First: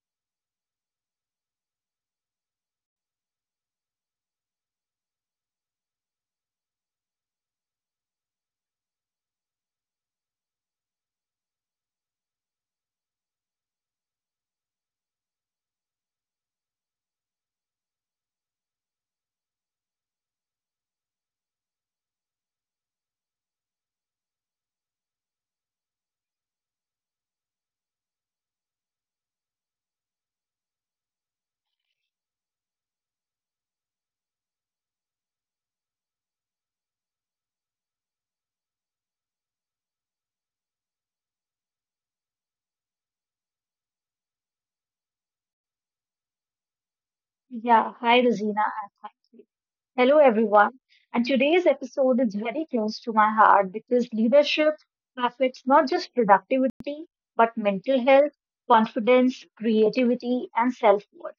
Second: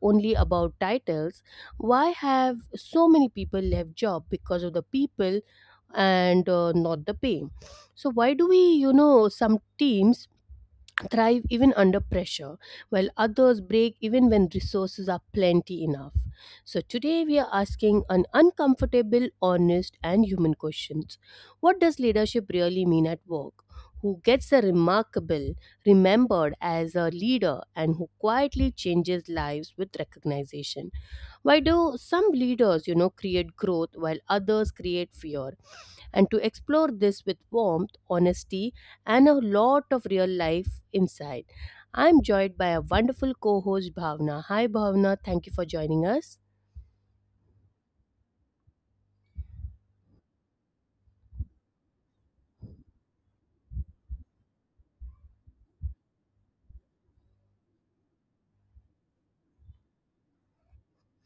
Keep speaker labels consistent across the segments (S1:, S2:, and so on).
S1: only about titles, why have so many people left job because of the people and not the pay? So why do we, you know, some teams thrive even under pressure, while others break even when resources are plenty enough. So, today we are asking an uncomfortable, honest, and human questions. What does leadership really mean at work? Who gets a remarkable, remembered as a leader, and who quietly changes lives with recognition? Why do some leaders create growth while others create fear? And to explore this with warmth, honesty, and a lot of real life insight. I'm joined by a wonderful co-host Bhavna. Hi Bhavna, thank you for joining us.
S2: Yeah, hi Rosina, and thank you. Hello everyone. And today's episode is very close to my heart because leadership affects not just productivity, but mental health, confidence, creativity, and self-worth.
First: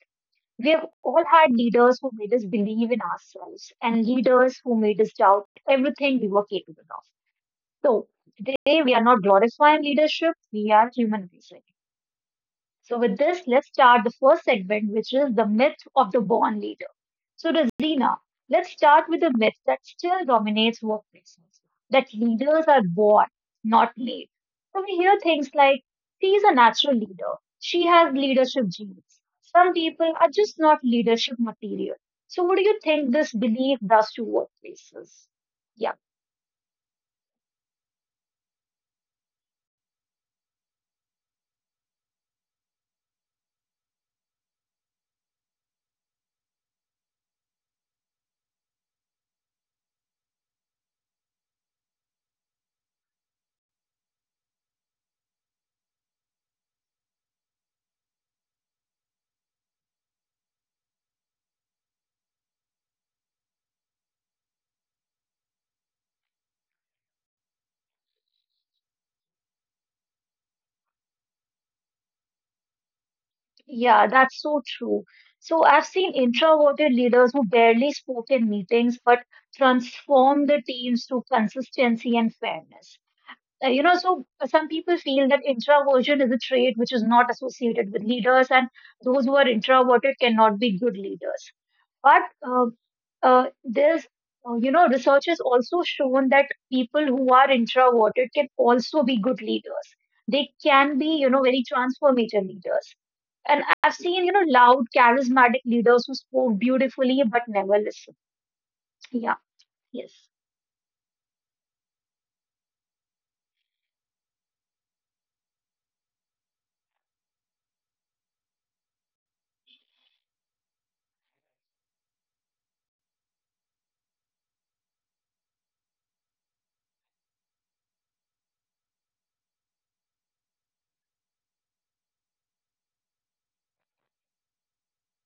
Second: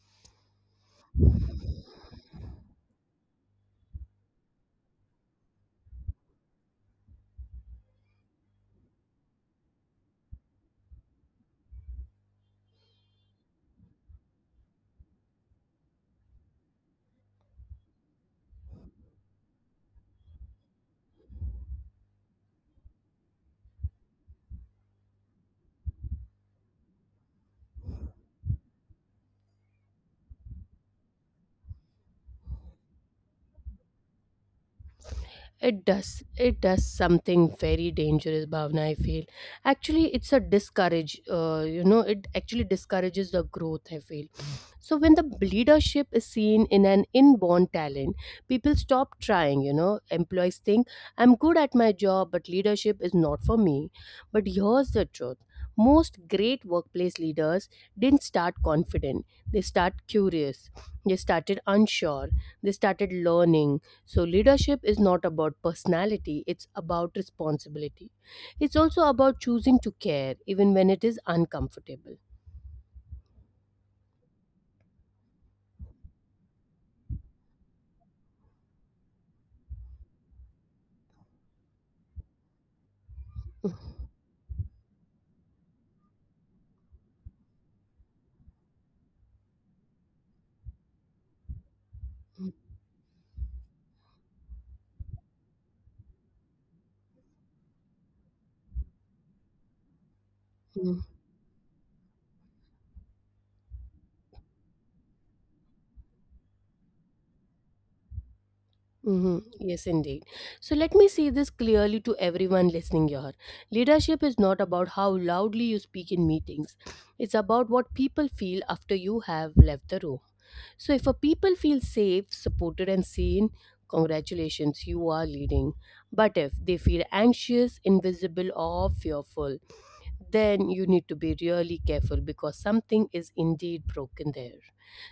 S2: We have all had leaders who made us believe in ourselves and leaders who made us doubt everything we were capable of. So today we are not glorifying leadership, we are humanizing. So, with this, let's start the first segment, which is the myth of the born leader. So, Rosina, let's start with the myth that still dominates workplaces that leaders are born, not made. So, we hear things like, she's a natural leader, she has leadership genes. Some people are just not leadership material. So, what do you think this belief does to workplaces?
S1: It
S2: Yeah.
S1: does. It does something very dangerous, Bhavna, I feel. Actually, it's a discourage. It actually discourages the growth, I feel. So when the leadership is seen in an inborn talent, people stop trying. Employees think, I'm good at my job, but leadership is not for me. But here's the truth. Most great workplace leaders didn't start confident. They start curious. They started unsure. They started learning. So leadership is not about personality, it's about responsibility. It's also about choosing to care even when it is uncomfortable.
S2: Yeah, that's so true. So I've seen introverted leaders who barely spoke in meetings but transform the teams through consistency and fairness. You know, so some people feel that introversion is a trait which is not associated with leaders, and those who are introverted cannot be good leaders. But uh, there's, you know, research has also shown that people who are introverted can also be good leaders. They can be, you know, very transformative leaders and I've seen, you know, loud, charismatic leaders who spoke beautifully but never listened. Yeah,
S1: Yes,
S2: yes.
S1: indeed. So let me say this clearly to everyone listening here. Leadership is not about how loudly you speak in meetings, it's about what people feel after you have left the room. So if a people feel safe, supported, and seen, congratulations, you are leading. But if they feel anxious, invisible, or fearful, then you need to be really careful because something is indeed broken there.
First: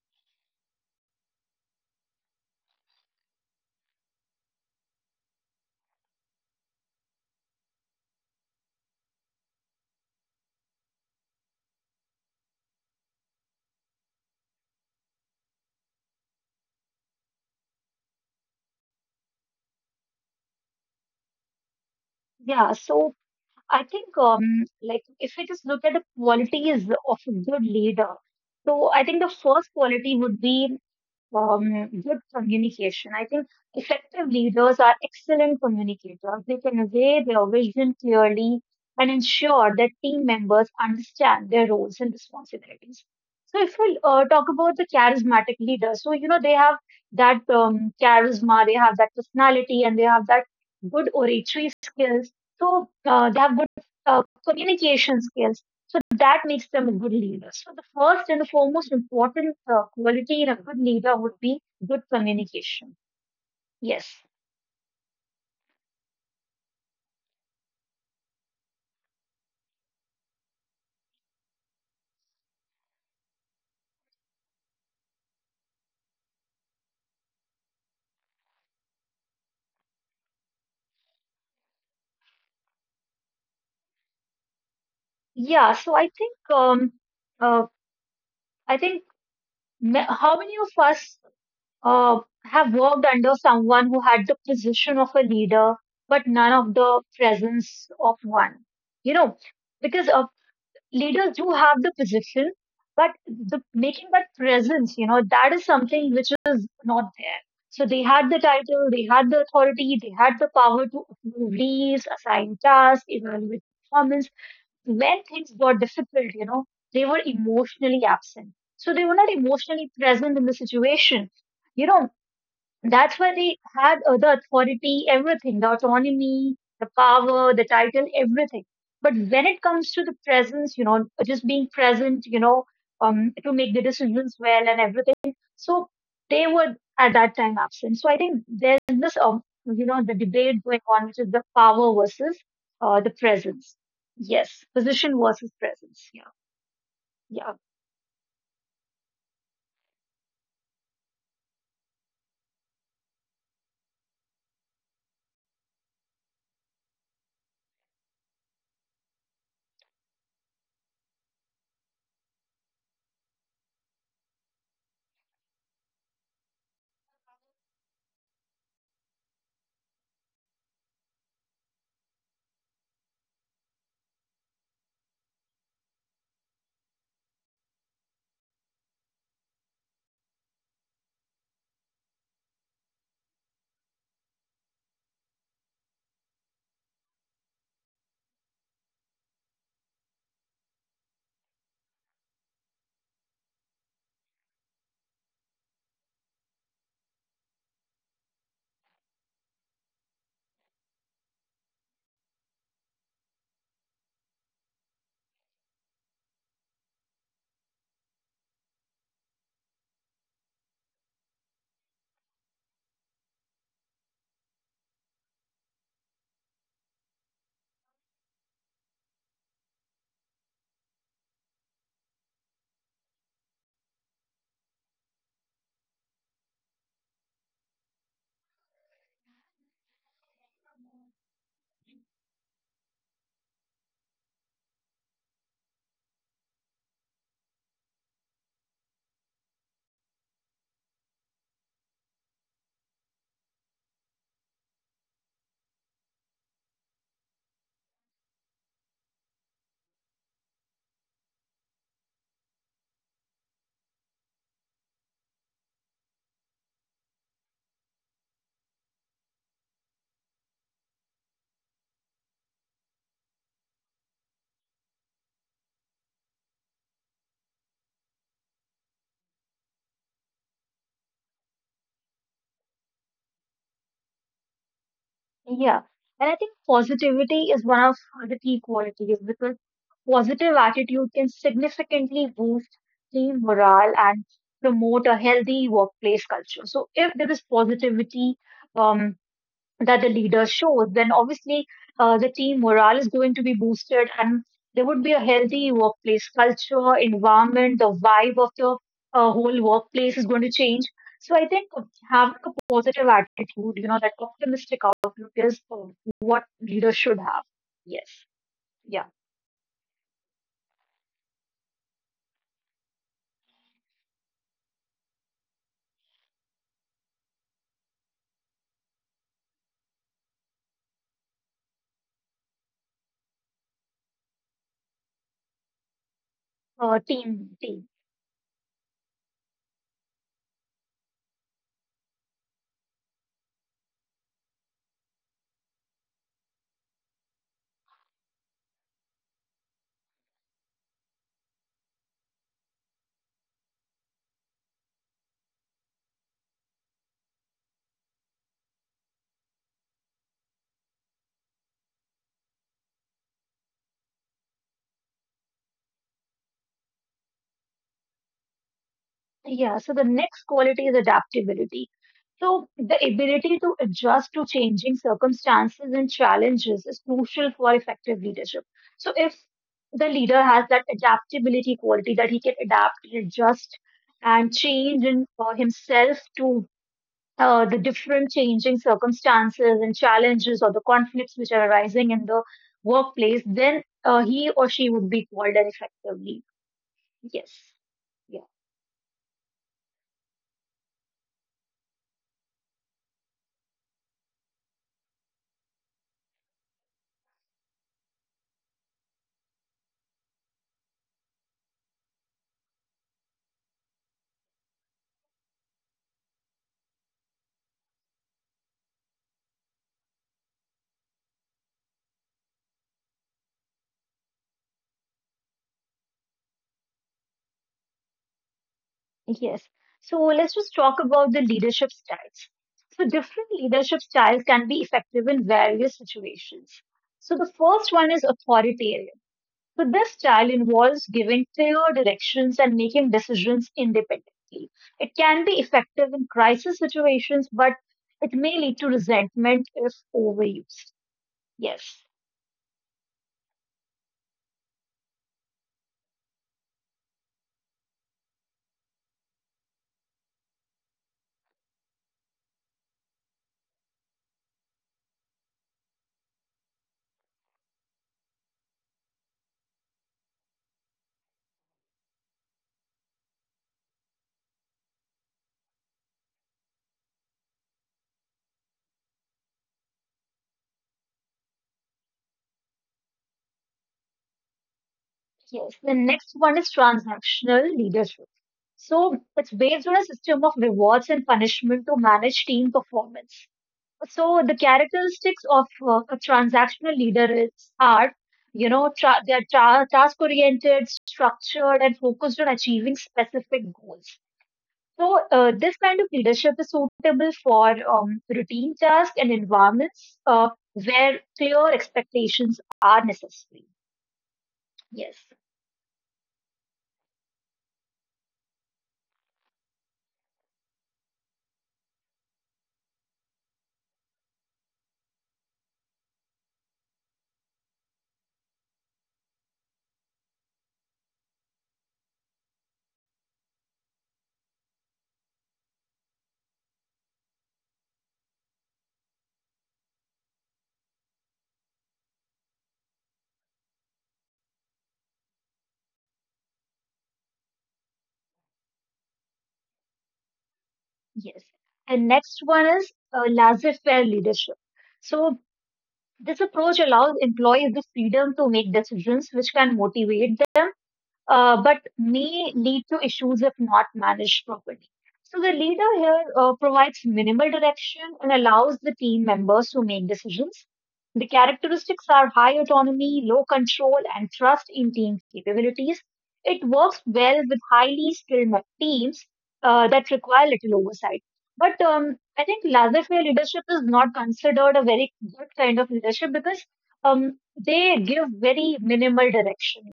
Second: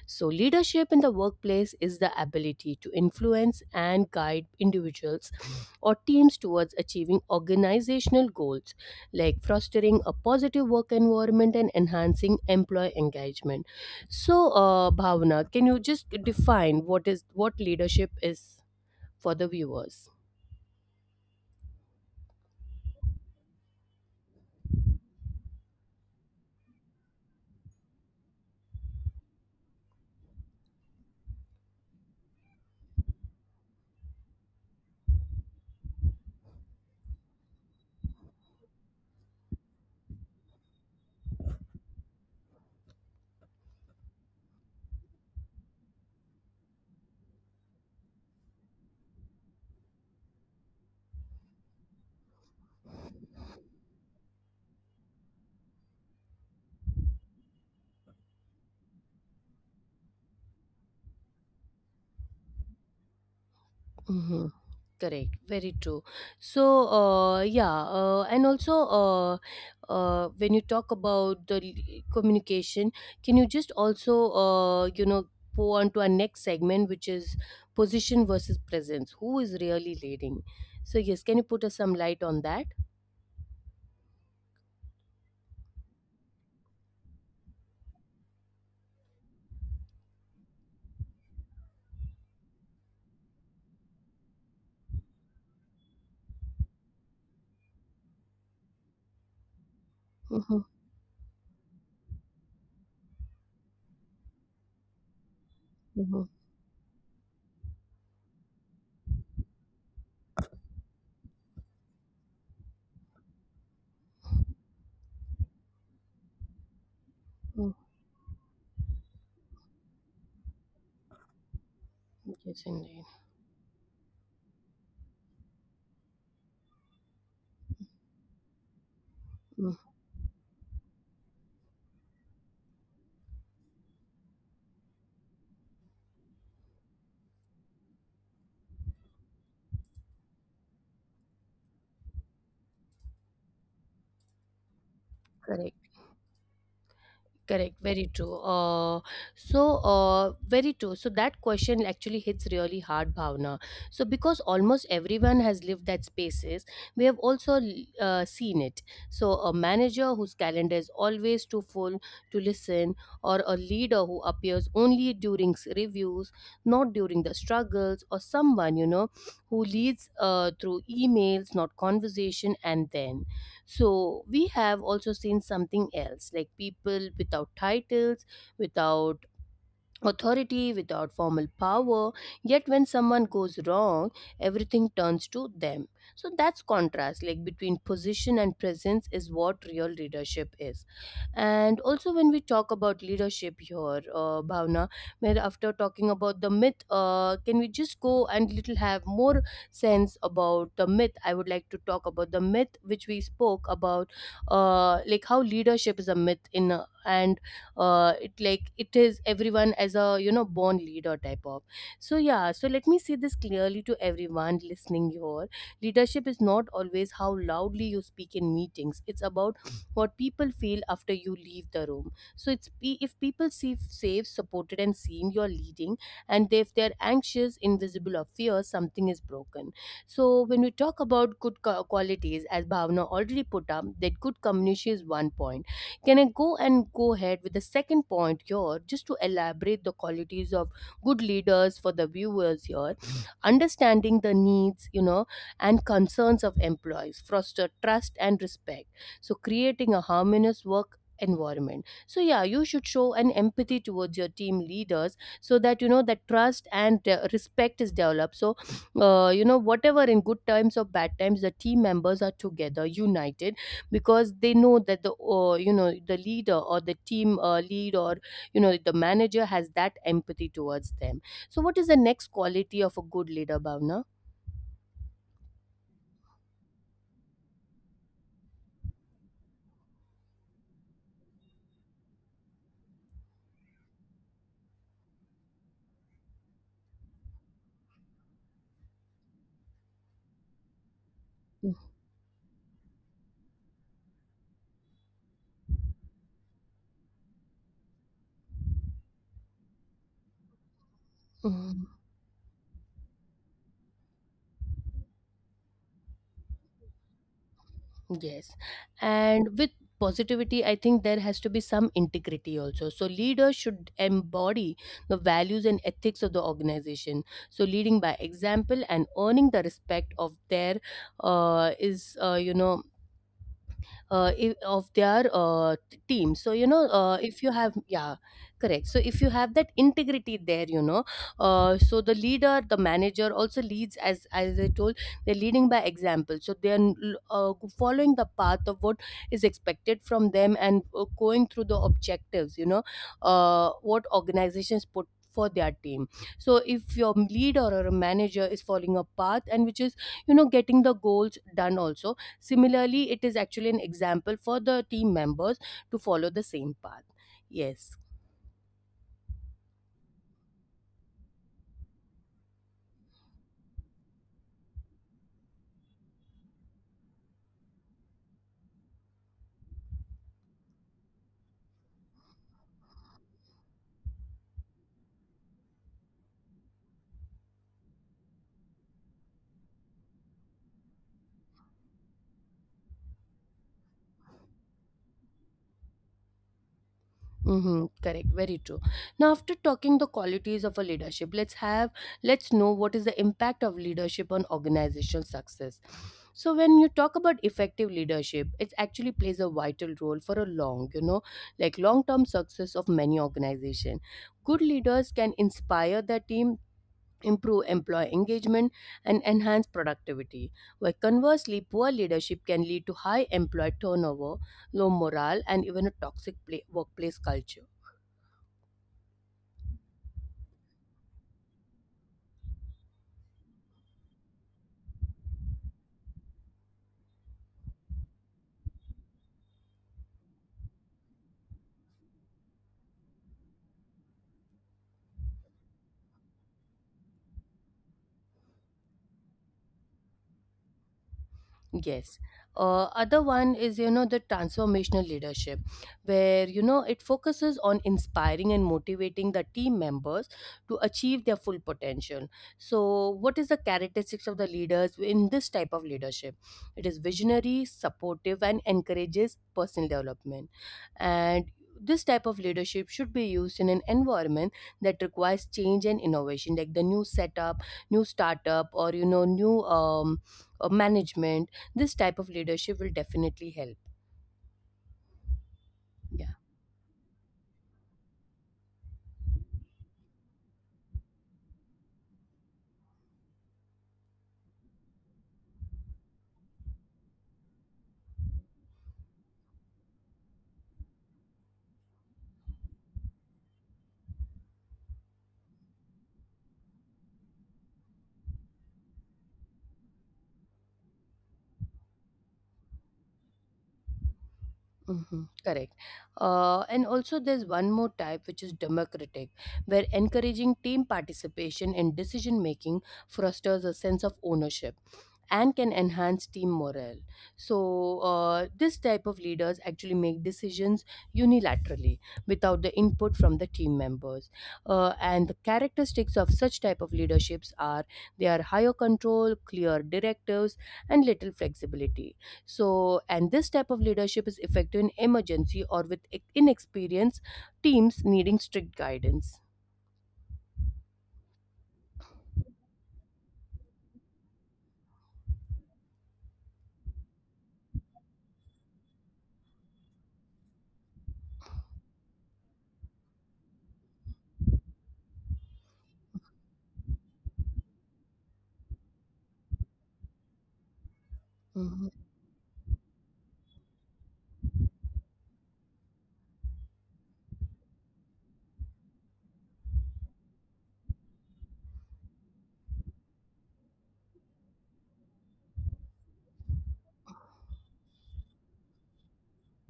S1: So, leadership in the workplace is the ability to influence and guide individuals or teams towards achieving organizational goals like fostering a positive work environment and enhancing employee engagement. So, Bhavna, can you just define what is what leadership is for the viewers?
S2: Yeah, so I think, like, if we just look at the qualities of a good leader, so I think the first quality would be good communication. I think effective leaders are excellent communicators. They convey their vision clearly and ensure that team members understand their roles and responsibilities. So, if we talk about the charismatic leaders, so you know they have that charisma, they have that personality, and they have that good oratory skills so they have good uh, communication skills. So that makes them a good leader. So the first and the foremost important quality in a good leader would be good communication. Yes.
S1: Mm-hmm. Correct, very true. So, and also when you talk about the communication, can you just also, go on to our next segment, which is position versus presence? Who is really leading? So, yes, can you put us some light on that?
S2: Yeah. So uh, I think how many of us have worked under someone who had the position of a leader but none of the presence of one. You know, because
S1: Mm-hmm,
S2: leaders do have the position, but the making that presence, you know, that is
S1: mm-hmm,
S2: something which is not there. So they had the title, they had the authority, they had the power to approve leaves, assign tasks, evaluate performance. When things got difficult, you know, they were
S1: mm.
S2: emotionally absent. So they were not emotionally present in the situation. You know,
S1: Yes, indeed.
S2: that's why they had the authority, everything, the autonomy, the power, the title, everything. But when
S1: Mm,
S2: it comes to the presence, you know, just being present, you know, to make the decisions well and everything. So they were at that time absent. So I think there's this, you know, the debate going on, which is the power versus the presence. Yes, position versus
S1: correct.
S2: presence. Yeah, yeah.
S1: Correct, very true. So, very true. So, that question actually hits really hard, Bhavna. So, because almost everyone has lived that spaces, we have also seen it. So, a manager whose calendar is always too full to listen, or a leader who appears only during reviews, not during the struggles, or someone, who leads through emails, not conversation, and then. So we have also seen something else like people without titles, without authority, without formal power, yet when someone goes wrong, everything turns to them. So that's contrast like between position and presence is what real leadership is. And also when we talk about leadership here, Bhavna, where after talking about the myth, can we just go and little have more sense about the myth. I would like to talk about the myth which we spoke about, like how leadership is a myth in a, and it like it is everyone as a born leader type of. So yeah, so let me say this clearly to everyone listening here. Leadership is not always how loudly you speak in meetings, it's about what people feel after you leave the room. So it's if people see safe, supported and seen, you're leading, and if they're anxious, invisible or fear, something is broken. So when we talk about good qualities, as Bhavna already put up, that good communication is one point, can I go and go ahead with the second point here, just to elaborate the qualities of good leaders for the viewers here? Understanding the needs, and concerns of employees, foster trust and respect. So, creating a harmonious work environment. So yeah, you should show an empathy towards your team leaders so that you know that trust and respect is developed. So whatever in good times or bad times, the team members are together united because they know that the the leader or the team lead, or the manager has that empathy towards them. So what is the next quality of a good leader, Bhavna?
S2: Yeah. And I think positivity is one of the key qualities because positive attitude can significantly boost team morale and promote a healthy workplace culture. So if there is positivity, um, that the leader shows, then obviously the team morale is going to be boosted and there would be a healthy workplace culture, environment, the vibe of the whole workplace is going to change. So I think
S1: Mhm.
S2: having a positive attitude, you know, that optimistic outlook is what leaders should have. Yes.
S1: Yes.
S2: Yeah.
S1: And with positivity, I think there has to be some integrity also. So, leaders should embody the values and ethics of the organization. So, leading by example and earning the respect of their is, of their team. So if you
S2: Team,
S1: have,
S2: team.
S1: yeah, correct, so if you have that integrity there, so the leader, the manager also leads, as I told, they're leading by example. So they're uh, following the path of what is expected from them and going through the objectives, what organizations put for their team. So if your leader or a manager is following a path and which is getting the goals done also. Similarly, it is actually an example for the team members to follow the same path. Yes.
S2: Yeah, so the next quality is adaptability. So the ability to adjust to changing circumstances and challenges is crucial for effective leadership. So if the leader has that adaptability quality that he can adapt and adjust and change in, himself to the different changing circumstances and challenges or the conflicts which are arising in the workplace, then he or she would be called an effective leader. Yes.
S1: Mm-hmm, correct, very true. Now after talking the qualities of a leadership, let's have, let's know what is the impact of leadership on organizational success. So when you talk about effective leadership, it actually plays a vital role for a long, like long term success of many organization. Good leaders can inspire their team, improve employee engagement, and enhance productivity, while conversely poor leadership can lead to high employee turnover, low morale, and even a toxic pla workplace culture.
S2: Yes. So let's just talk about the leadership styles. So different leadership styles can be effective in various situations. So the first one is authoritarian. So this style involves giving clear directions and making decisions independently. It can be effective in crisis situations, but it may lead to resentment if overused. Yes.
S1: Yes. Other one is the transformational leadership, where it focuses on inspiring and motivating the team members to achieve their full potential. So what is the characteristics of the leaders in this type of leadership? It is visionary, supportive, and encourages personal development, and this type of leadership should be used in an environment that requires change and innovation, like the new setup, new startup, or new management. This type of leadership will definitely help.
S2: Yes, the next
S1: Yeah.
S2: one is transactional leadership. So it's based on a system of rewards and punishment to manage team performance. So the characteristics of a transactional leader is are, you know, they are task-oriented, structured, and focused on achieving specific goals. So this kind of leadership is suitable for routine tasks and environments where clear expectations are necessary.
S1: Mhm,
S2: Yes.
S1: correct. And also, there's one more type which is democratic, where encouraging team participation in decision making fosters a sense of ownership and can enhance team morale. So, this type of leaders actually make decisions unilaterally without the input from the team members. And the characteristics of such type of leaderships are they are higher control, clear directives, and little flexibility. So, and this type of leadership is effective in emergency or with inexperienced teams needing strict guidance.
S2: Yes. And next one is laissez-faire leadership. So this approach allows employees the freedom to make decisions which can motivate them but may lead to issues if not managed properly. So the leader here provides minimal direction and allows the team members to make decisions. The
S1: Mhm,
S2: characteristics are high autonomy, low control, and trust in team capabilities. It works well with highly skilled teams that require little oversight. But I think laissez-faire leadership is not considered a very good kind of leadership because they give very minimal direction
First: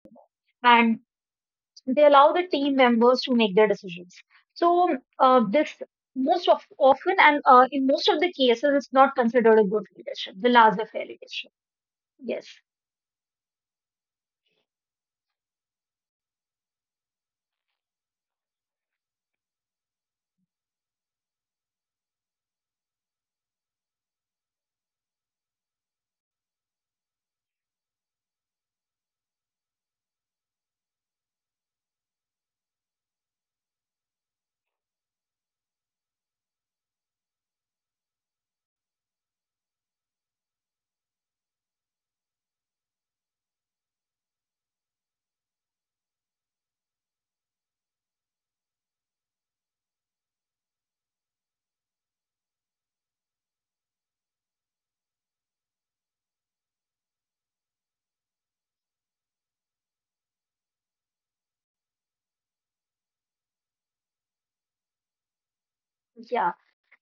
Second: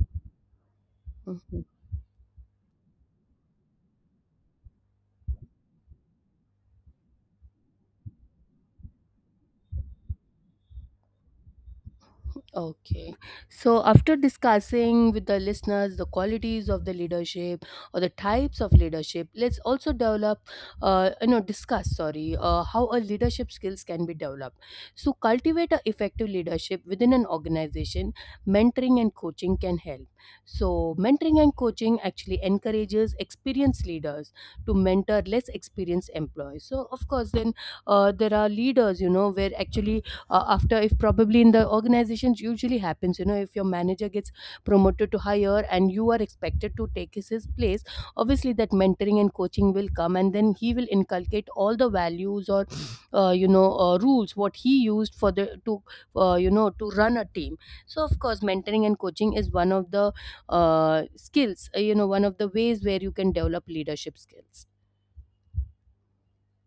S2: and
S1: mhm.
S2: they allow the team members to make their decisions. So this most of often and in most of the cases, it's not considered a good leadership, the laissez-faire leadership. Yes,
S1: Okay. So, after discussing with the listeners the qualities of the leadership or the types of leadership, let's also develop, discuss, sorry, how a leadership skills can be developed. So, cultivate a effective leadership within an organization. Mentoring and coaching can help. So, mentoring and coaching actually encourages experienced leaders to mentor less experienced employees. So, of course, then there are leaders, where actually after if probably in the organizations usually happens, if your manager gets promoted to higher and you are expected to take his place, obviously that mentoring and coaching will come, and then he will inculcate all the values or rules what he used for the to, to run a team. So of course mentoring and coaching is one of the skills, one of the ways where you can develop leadership skills.
S2: yeah.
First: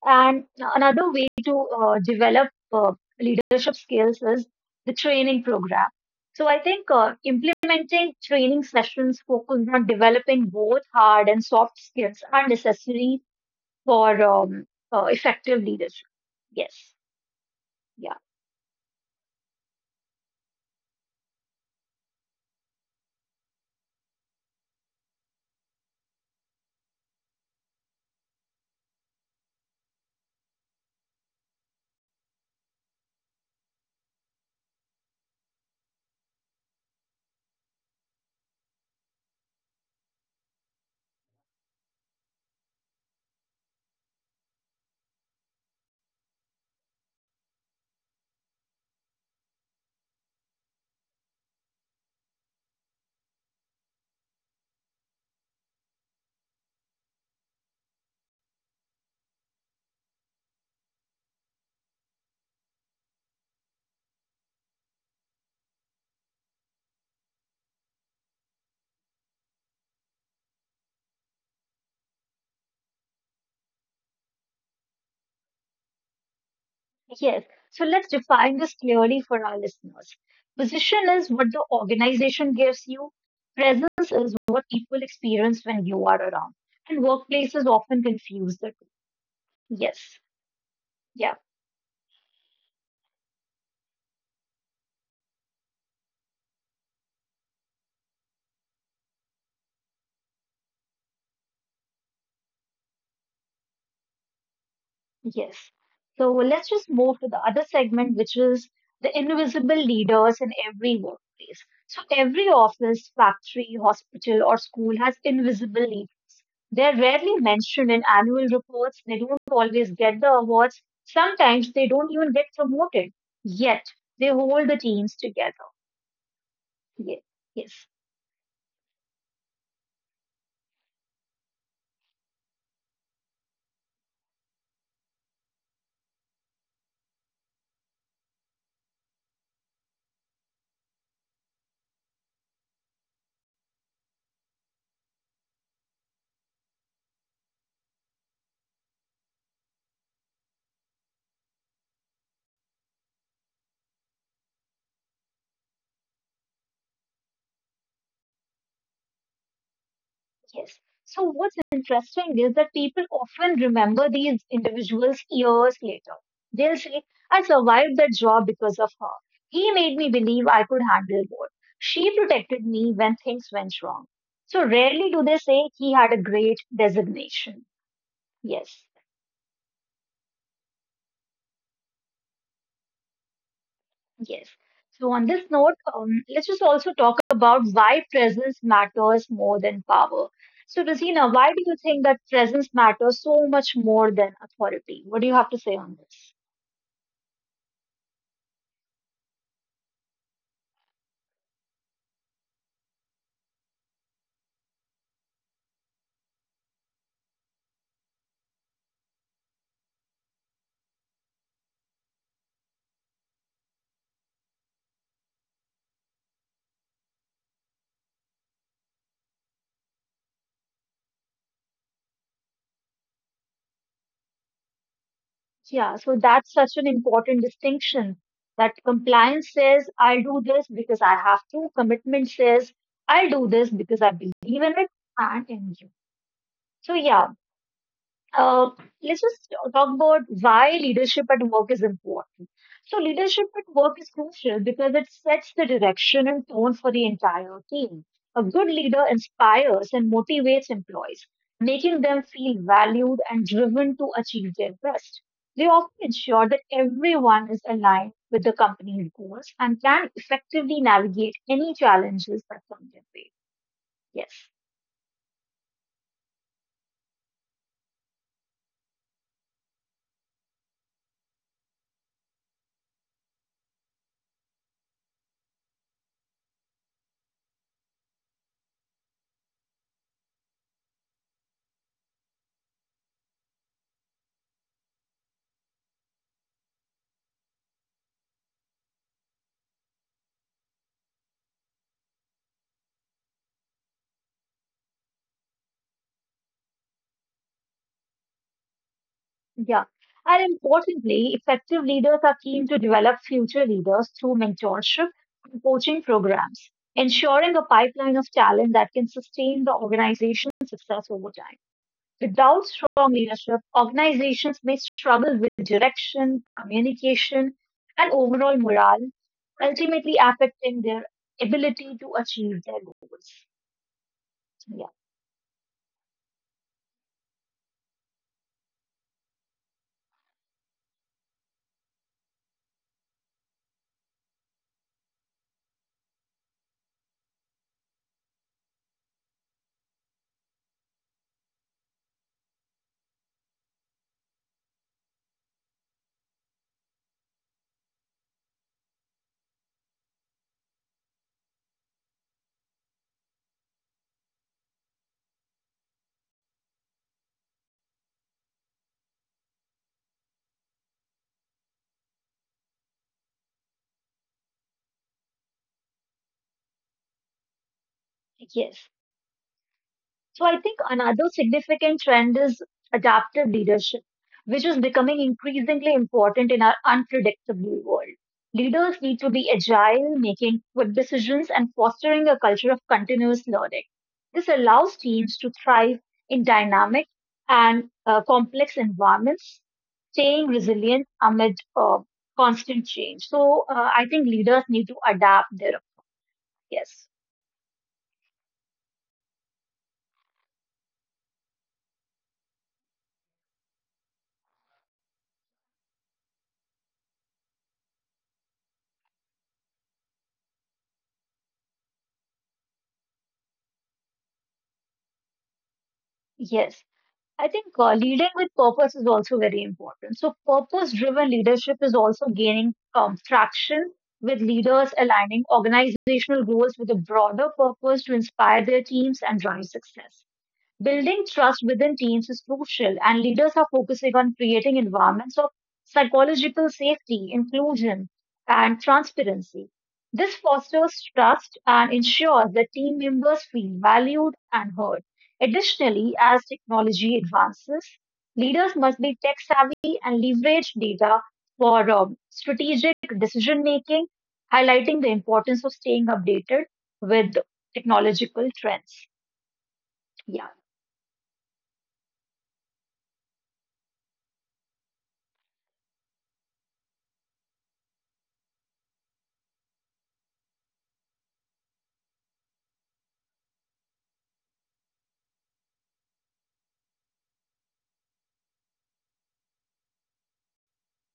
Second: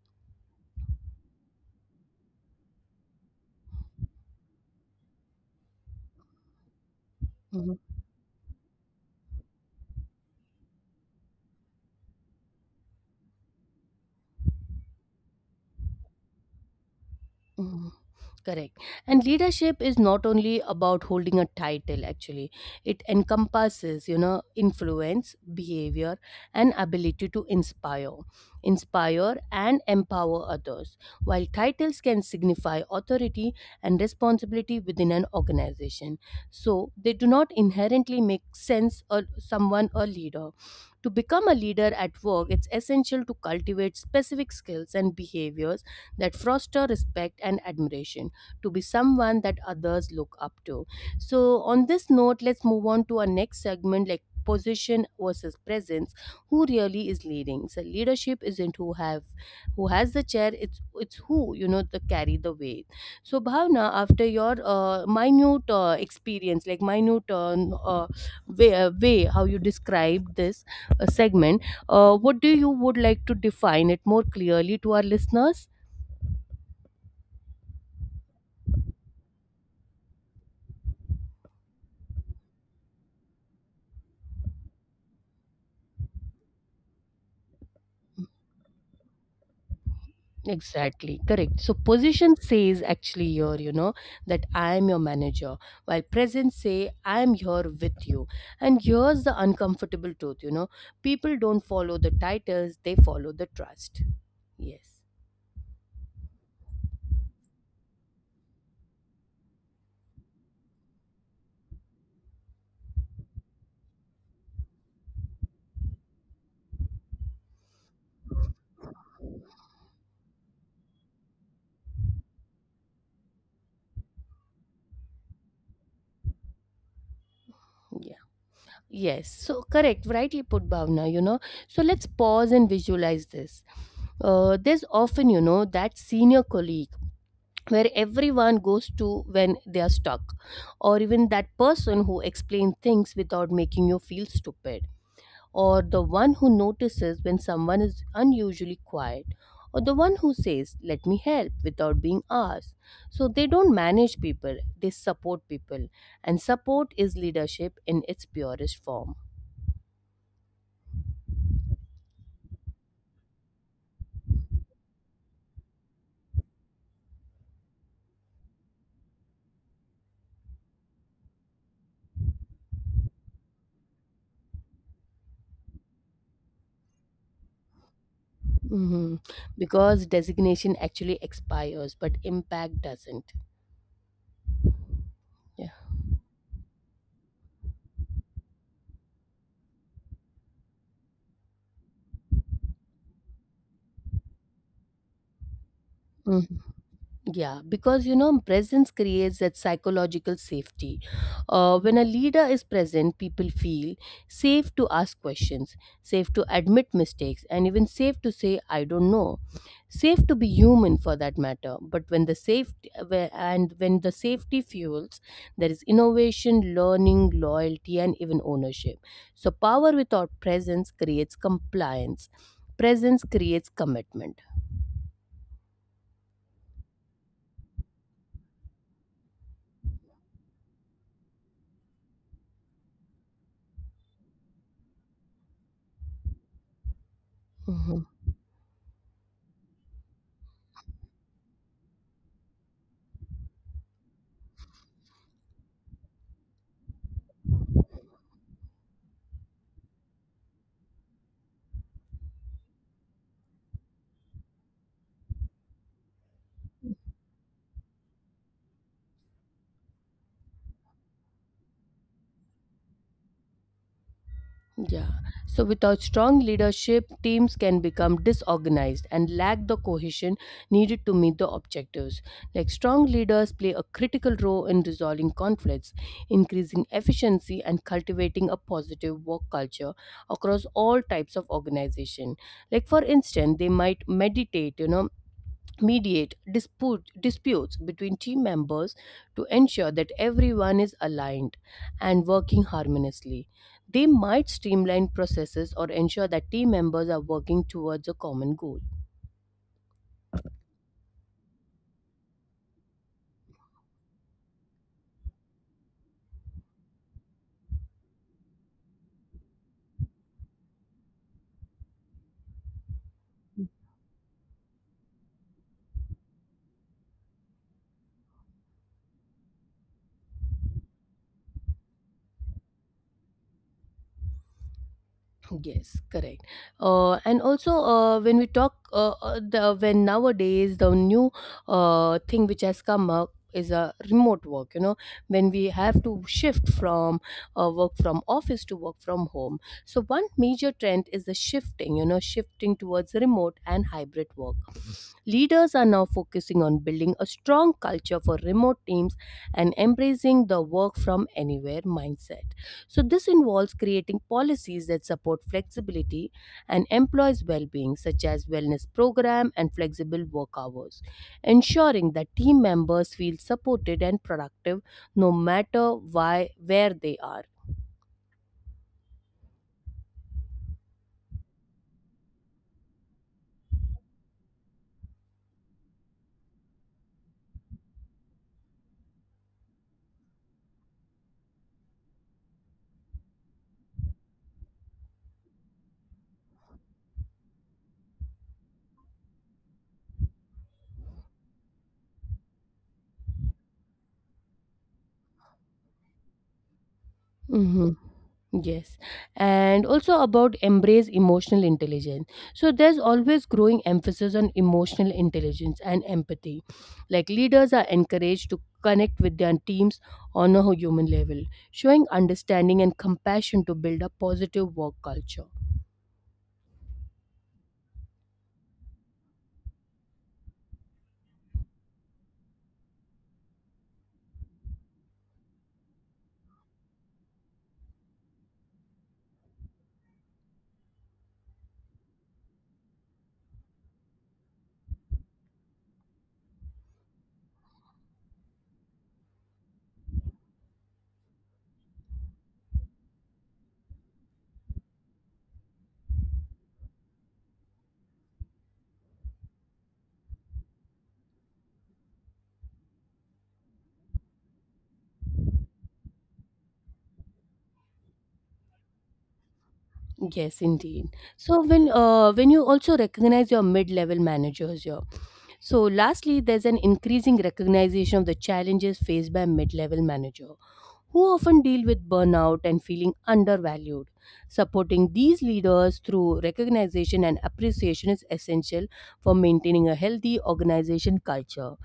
S2: And another way to develop leadership skills is the training program. So I think
S1: Mm-hmm.
S2: implementing training sessions focused on developing both hard and soft skills are necessary for effective leadership. Yes,
S1: Mhm.
S2: yeah.
S1: Correct. And leadership is not only about holding a title, actually, it encompasses, influence, behavior, and ability to inspire, and empower others. While titles can signify authority and responsibility within an organization, so they do not inherently make sense or someone a leader. To become a leader at work, it's essential to cultivate specific skills and behaviors that foster respect and admiration to be someone that others look up to. So, on this note, let's move on to our next segment like position versus presence. Who really is leading? So leadership isn't who have who has the chair, it's who, you know, the carry the weight. So Bhavna, after your minute experience, like minute way, way how you described this segment, what do you would like to define it more clearly to our listeners?
S2: Yes, so let's define this clearly for our listeners. Position is what the organization gives you, presence is what people experience when you are around, and workplaces often confuse the two. Yes,
S1: Exactly,
S2: yeah,
S1: correct. So position says actually here, you know, that I am your manager, while presence say I am here with you. And here's the uncomfortable truth, you know, people don't follow the titles, they follow the trust. Yes.
S2: yes. So let's just move to the other segment, which is the invisible leaders in every workplace. So every office, factory, hospital, or school has invisible. They're rarely mentioned in annual reports. They don't always get the awards. Sometimes they don't even get promoted. Yet they hold the teams together. Yes,
S1: Yeah.
S2: yes,
S1: Yes. So correct, rightly put Bhavna, you know. So let's pause and visualize this. There's often, you know, that senior colleague where everyone goes to when they are stuck, or even that person who explains things without making you feel stupid, or the one who notices when someone is unusually quiet, or the one who says, "Let me help" without being asked. So they don't manage people, they support people, and support is leadership in its purest form.
S2: yes. So what's interesting is that people often remember these individuals years later. They'll say, I survived that job because of her. He made me believe I could handle more. She protected me when things went wrong. So rarely do they say he had a great designation.
S1: Mhm.
S2: Yes.
S1: Because designation actually expires, but impact doesn't.
S2: Yes.
S1: Yeah.
S2: So on this note, let's just also talk about why presence matters more than power. So Rosina, why do you think that presence matters so much more than authority? What do you have to say on
S1: Mm-hmm.
S2: this?
S1: Yeah, because you know, presence creates that psychological safety. When a leader is present, people feel safe to ask questions, safe to admit mistakes, and even safe to say, I don't know. Safe to be human for that matter. But when the safety whe- and when the safety fuels, there is innovation, learning, loyalty, and even ownership. So, power without presence creates compliance, presence creates commitment.
S2: Yeah, so that's such an important distinction that compliance says I'll do this because I have to, commitment says I'll do this because I believe in it and in you. So yeah,
S1: Mm-hmm.
S2: Uh, let's just talk about why leadership at work is important. So, leadership at work is crucial because it sets the direction and tone for the entire team. A good leader inspires and motivates employees, making them feel valued and driven to achieve their best. They often ensure that everyone is aligned with the company's goals and can effectively navigate any challenges that come their way. Yes.
S1: Yeah. So, without strong leadership, teams can become disorganized and lack the cohesion needed to meet the objectives. Like, strong leaders play a critical role in resolving conflicts, increasing efficiency, and cultivating a positive work culture across all types of organization. Like, for instance, they might meditate, you know, mediate disputes between team members to ensure that everyone is aligned and working harmoniously. They might streamline processes or ensure that team members are working towards a common goal.
S2: Yeah. And importantly, effective leaders are keen to develop future leaders through mentorship and coaching programs, ensuring a pipeline of talent that can sustain the organization's success over time. Without strong leadership, organizations may struggle with direction, communication, and overall morale, ultimately affecting their ability to achieve their goals. Yeah.
S1: Yes, correct. And also, when nowadays the new thing which has come up is a remote work. You know, when we have to shift from work from office to work from home. So one major trend is the shifting. You know, shifting towards remote and hybrid work. Leaders are now focusing on building a strong culture for remote teams and embracing the work from anywhere mindset. So, this involves creating policies that support flexibility and employees' well being, such as wellness program and flexible work hours, ensuring that team members feel supported and productive no matter why, where they are.
S2: Yes. So I think another significant trend is adaptive leadership, which is becoming increasingly important in our unpredictable world. Leaders need to be agile, making quick decisions, and fostering a culture of continuous learning. This allows teams to thrive in dynamic and complex environments, staying resilient amid constant change. So I think leaders need to adapt their yes,
S1: Yes, and also about embrace emotional intelligence. So there's always growing emphasis on emotional intelligence and empathy. Like leaders are encouraged to connect with their teams on a human level, showing understanding and compassion to build a positive work culture.
S2: yes. I think leading with purpose is also very important. So, purpose driven leadership is also gaining traction with leaders aligning organizational goals with a broader purpose to inspire their teams and drive success. Building trust within teams is crucial, and leaders are focusing on creating environments of psychological safety, inclusion, and transparency. This fosters trust and ensures that team members feel valued and heard. Additionally, as technology advances, leaders must be tech savvy and leverage data for strategic decision making, highlighting the importance of staying updated with technological trends.
S1: Yes, indeed.
S2: Yeah,
S1: So when you also recognize your mid-level managers here. So lastly, there's an increasing recognition of the challenges faced by mid-level manager who often deal with burnout and feeling undervalued. Supporting these leaders through recognition and appreciation is essential for maintaining a healthy organization culture.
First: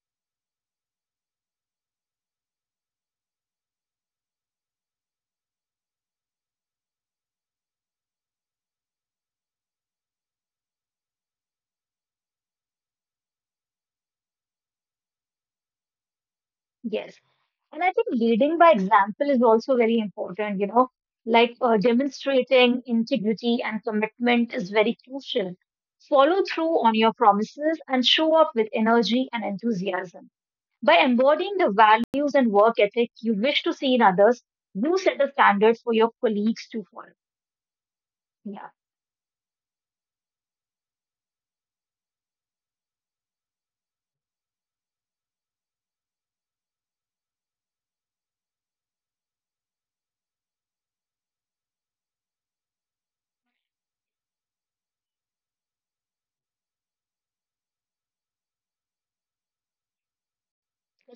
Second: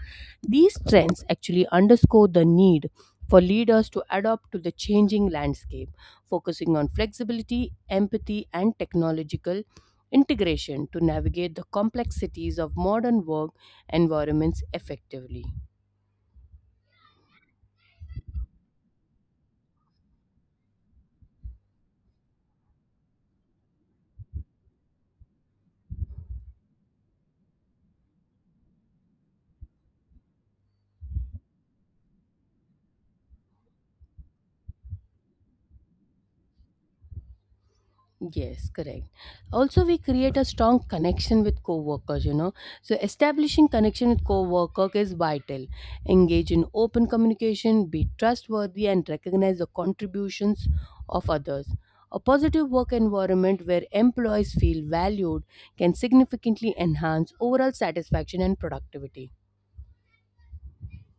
S1: These trends actually underscore the need for leaders to adapt to the changing landscape, focusing on flexibility, empathy, and technological integration to navigate the complexities of modern work environments effectively.
S2: yes. And I think leading by example is also very important, you know, like demonstrating integrity and commitment is very crucial. Follow through on your promises and show up with energy and enthusiasm. By embodying the values and work ethic you wish to see in others, you set the standards for your colleagues to follow. Yeah.
S1: Yes, correct. Also, we create a strong connection with co-workers, you know. So establishing connection with co-worker is vital. Engage in open communication, be trustworthy and recognize the contributions of others. A positive work environment where employees feel valued can significantly enhance overall satisfaction and productivity.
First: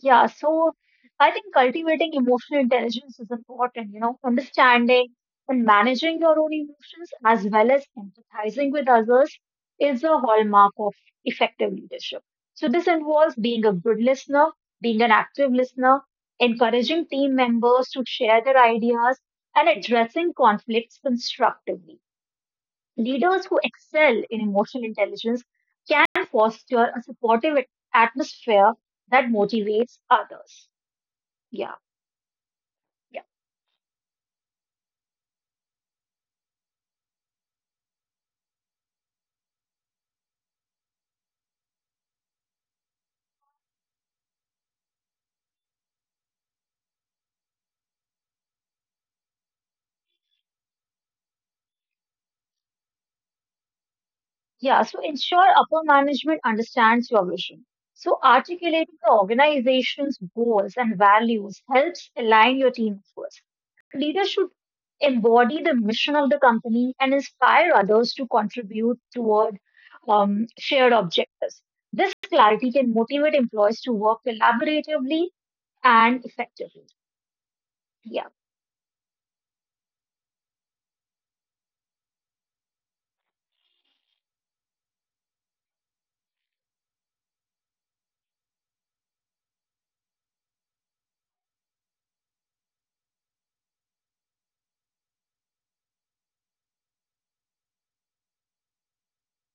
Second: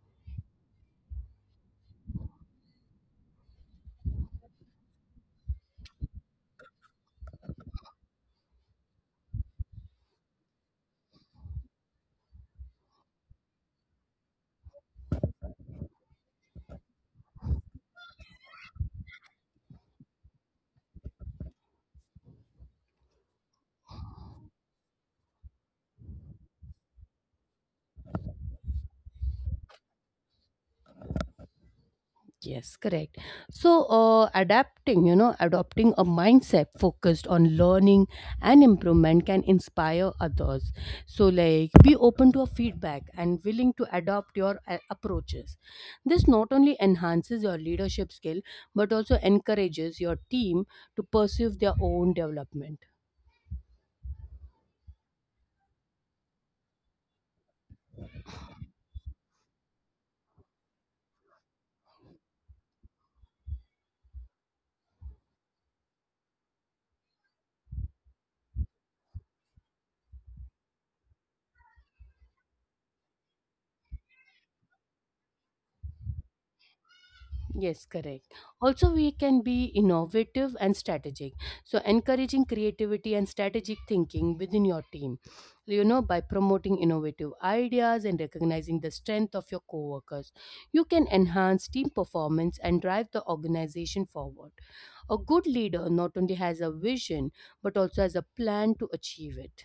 S2: Yeah, so I think cultivating emotional intelligence is important, you know, understanding and managing your own emotions as well as empathizing with others is a hallmark of effective leadership. So this involves being a good listener, being an active listener, encouraging team members to share their ideas and addressing conflicts constructively. Leaders who excel in emotional intelligence can foster a supportive atmosphere that motivates others. Yeah,
S1: Yes, correct.
S2: yeah,
S1: So, adapting, you know, adopting a mindset focused on learning and improvement can inspire others. So, like, be open to a feedback and willing to adopt your approaches. This not only enhances your leadership skill but also encourages your team to pursue their own development.
S2: yeah. So ensure upper management understands your vision. So articulating the organization's goals and values helps align your team efforts. Leaders should embody the mission of the company and inspire others to contribute toward shared objectives. This clarity can motivate employees to work collaboratively and effectively.
S1: Yes, correct.
S2: Yeah,
S1: Also, we can be innovative and strategic. So, encouraging creativity and strategic thinking within your team, you know, by promoting innovative ideas and recognizing the strength of your coworkers, you can enhance team performance and drive the organization forward. A good leader not only has a vision but also has a plan to achieve it.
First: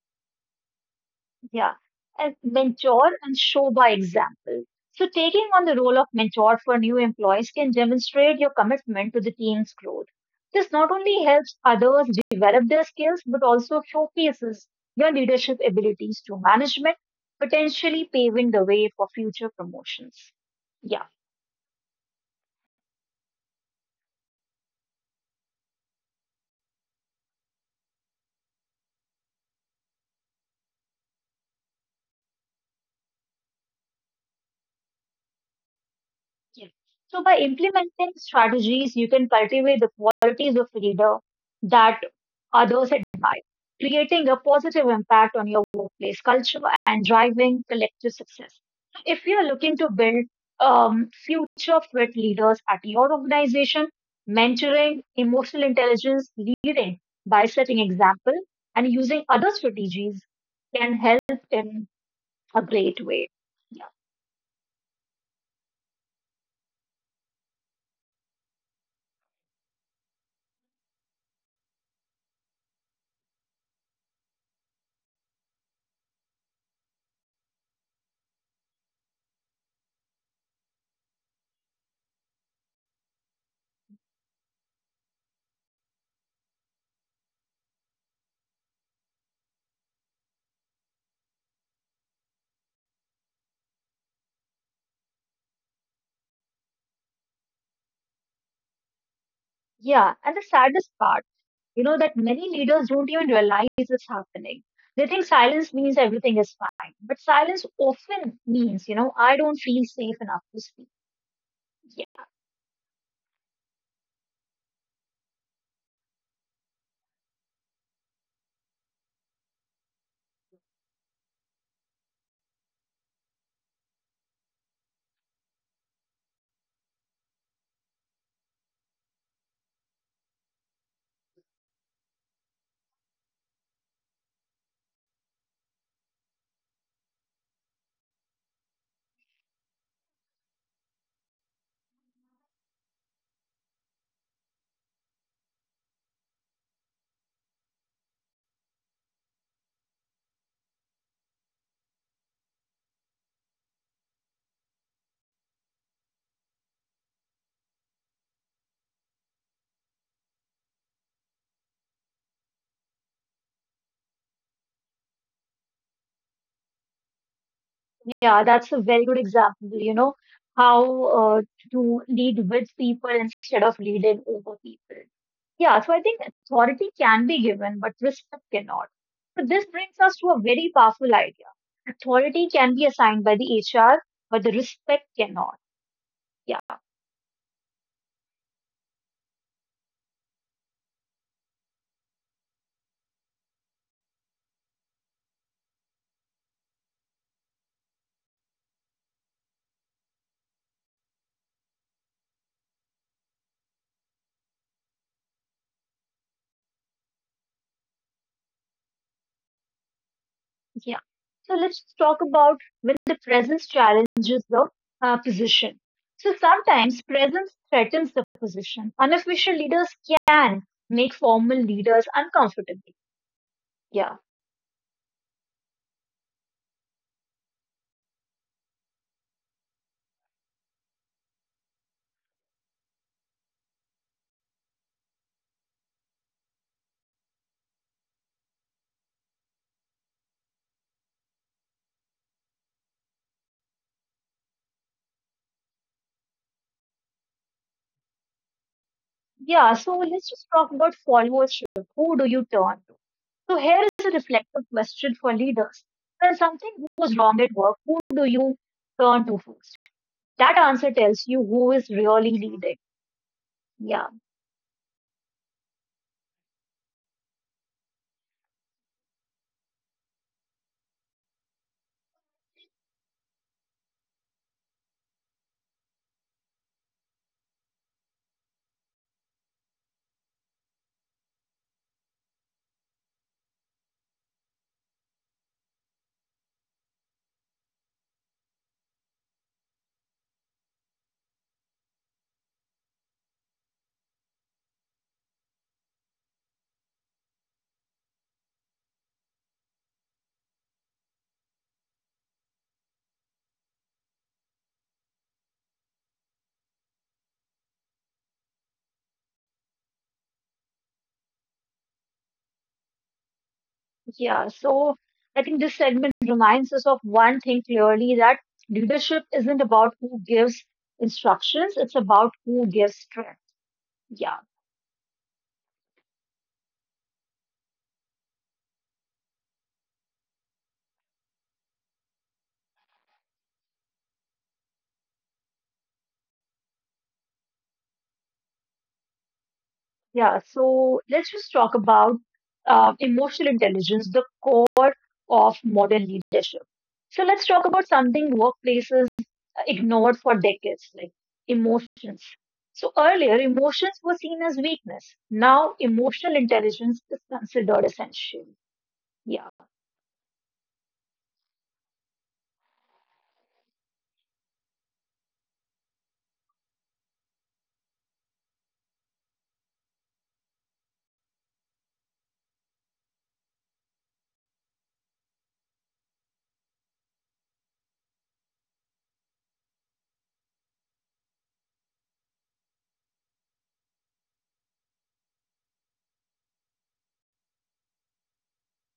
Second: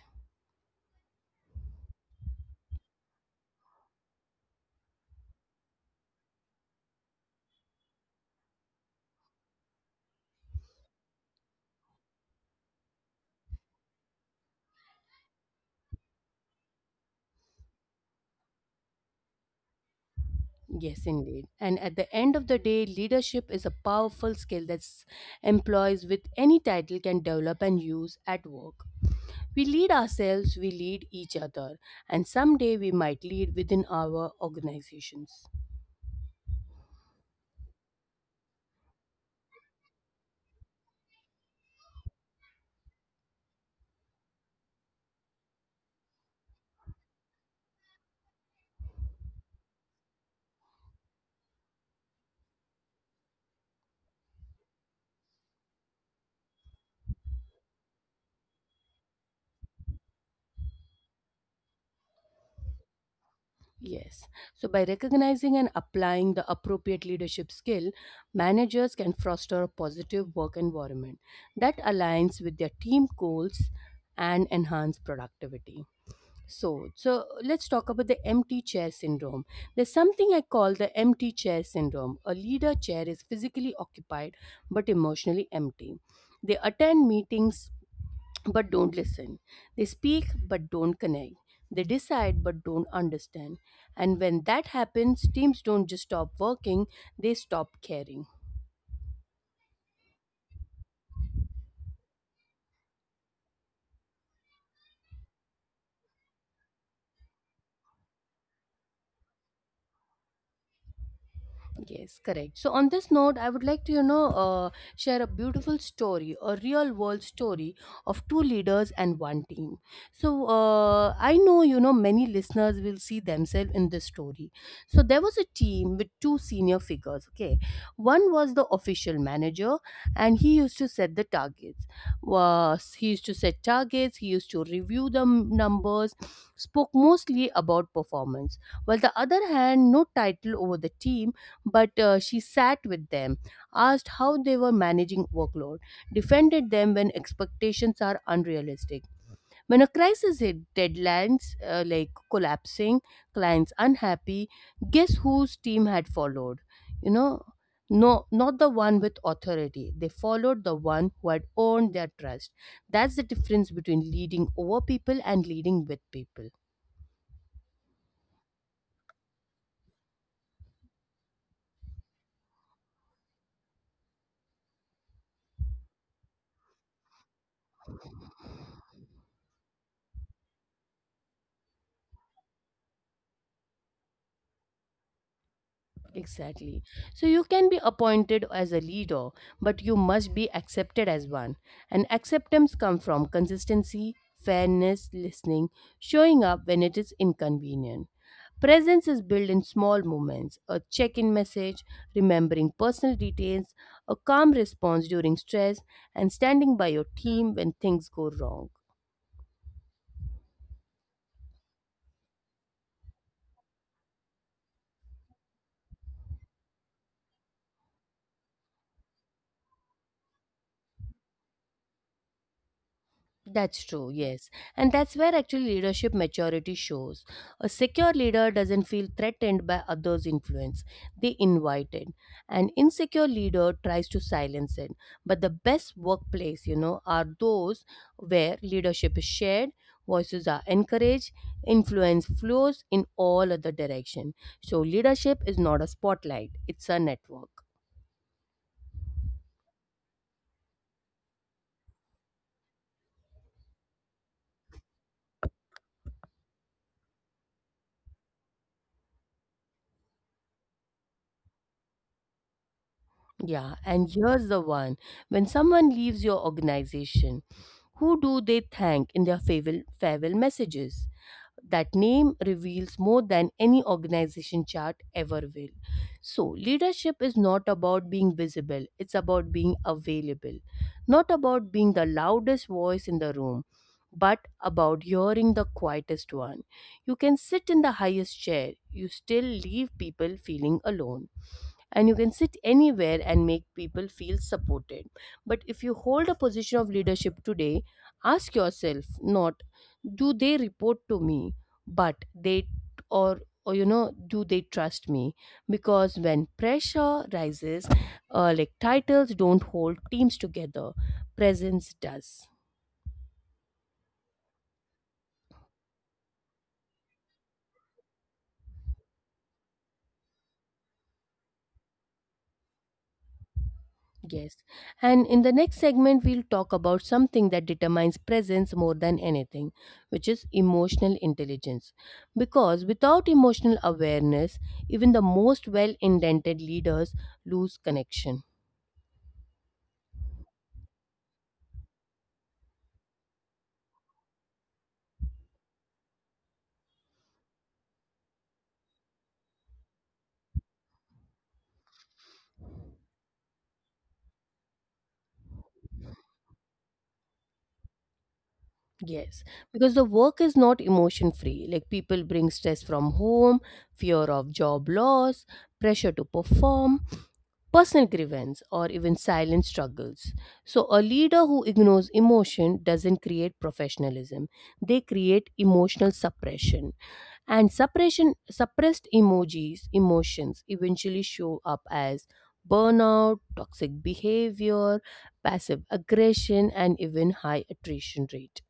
S2: yeah. And mentor and show by example. So, taking on the role of mentor for new employees can demonstrate your commitment to the team's growth. This not only helps others develop their skills, but also showcases your leadership abilities to management, potentially paving the way for future promotions. Yeah.
S1: Yes, indeed. And at the end of the day, leadership is a powerful skill that employees with any title can develop and use at work. We lead ourselves, we lead each other, and someday we might lead within our organizations.
S2: Yes. So by implementing strategies, you can cultivate the qualities of leader that others admire, creating a positive impact on your workplace culture and driving collective success. If you are looking to build future fit leaders at your organization, mentoring, emotional intelligence, leading by setting example, and using other strategies can help in a great way.
S1: Yes. So, by recognizing and applying the appropriate leadership skill, managers can foster a positive work environment that aligns with their team goals and enhance productivity. So, let's talk about the empty chair syndrome. There's something I call the empty chair syndrome. A leader chair is physically occupied but emotionally empty. They attend meetings but don't listen. They speak but don't connect. They decide but don't understand. And when that happens, teams don't just stop working, they stop caring.
S2: Yeah, and the saddest part, you know, that many leaders don't even realize it's happening. They think silence means everything is fine, but silence often means, you know, I don't feel safe enough to speak. Yeah,
S1: Yes, correct. So, on this note, I would like to, you know, share a beautiful story, a real world story of two leaders and one team. So, I know, you know, many listeners will see themselves in this story. So, there was a team with two senior figures, okay? One was the official manager, and he used to set the targets. Was he used to set targets, he used to review the numbers, spoke mostly about performance. While the other hand, no title over the team but she sat with them, asked how they were managing workload, defended them when expectations are unrealistic. When a crisis hit, deadlines like collapsing, clients unhappy, guess whose team had followed? You know, no, not the one with authority. They followed the one who had earned their trust. That's the difference between leading over people and leading with people.
S2: yeah, that's a very good example, you know, how uh, to lead with people instead of leading over people. Yeah, so I think authority can be given, but respect cannot. So this brings us to a very powerful idea. Authority can be assigned by the HR, but the respect cannot. Yeah.
S1: Exactly. So you can be appointed as a leader, but you must be accepted as one. And acceptance comes from consistency, fairness, listening, showing up when it is inconvenient. Presence is built in small moments: a check in message, remembering personal details, a calm response during stress, and standing by your team when things go wrong.
S2: Yeah. So let's talk about when the presence challenges the position. So sometimes presence threatens the position. Unofficial leaders can make formal leaders uncomfortable.
S1: That's
S2: Yeah.
S1: true, yes. And that's where actually leadership maturity shows. A secure leader doesn't feel threatened by others' influence, they invite it. An insecure leader tries to silence it. But the best workplace, you know, are those where leadership is shared, voices are encouraged, influence flows in all other direction. So leadership is not a spotlight, it's a network.
S2: Yeah. So let's just talk about followership. Who do you turn to? So here is a reflective question for leaders. When something goes wrong at work, who do you turn to first? That answer tells you who is really leading.
S1: Yeah,
S2: Yeah.
S1: and here's the one, when someone leaves your organization, who do they thank in their farewell messages? That name reveals more than any organization chart ever will. So, leadership is not about being visible, it's about being available. Not about being the loudest voice in the room, but about hearing the quietest one. You can sit in the highest chair, you still leave people feeling alone and you can sit anywhere and make people feel supported. But if you hold a position of leadership today, ask yourself not do they report to me, but they or you know do they trust me, because when pressure rises like titles don't hold teams together, presence does.
S2: Yeah, so I think this segment reminds us of one thing clearly that leadership isn't about who gives instructions, it's about who gives strength. Yeah,
S1: Yes. And in the next segment, we'll talk about something that determines presence more than anything, which is emotional intelligence. Because without emotional awareness, even the most well indented leaders lose connection.
S2: yeah. So let's just talk about emotional intelligence, the core of modern leadership. So let's talk about something workplaces ignored for decades, like emotions. So earlier, emotions were seen as weakness. Now, emotional intelligence is considered essential. Yeah.
S1: Yes. Because the work is not emotion free. Like people bring stress from home, fear of job loss, pressure to perform, personal grievance or even silent struggles. So, a leader who ignores emotion doesn't create professionalism, they create emotional suppression. And suppressed emotions eventually show up as burnout, toxic behavior, passive aggression, and even high attrition rate.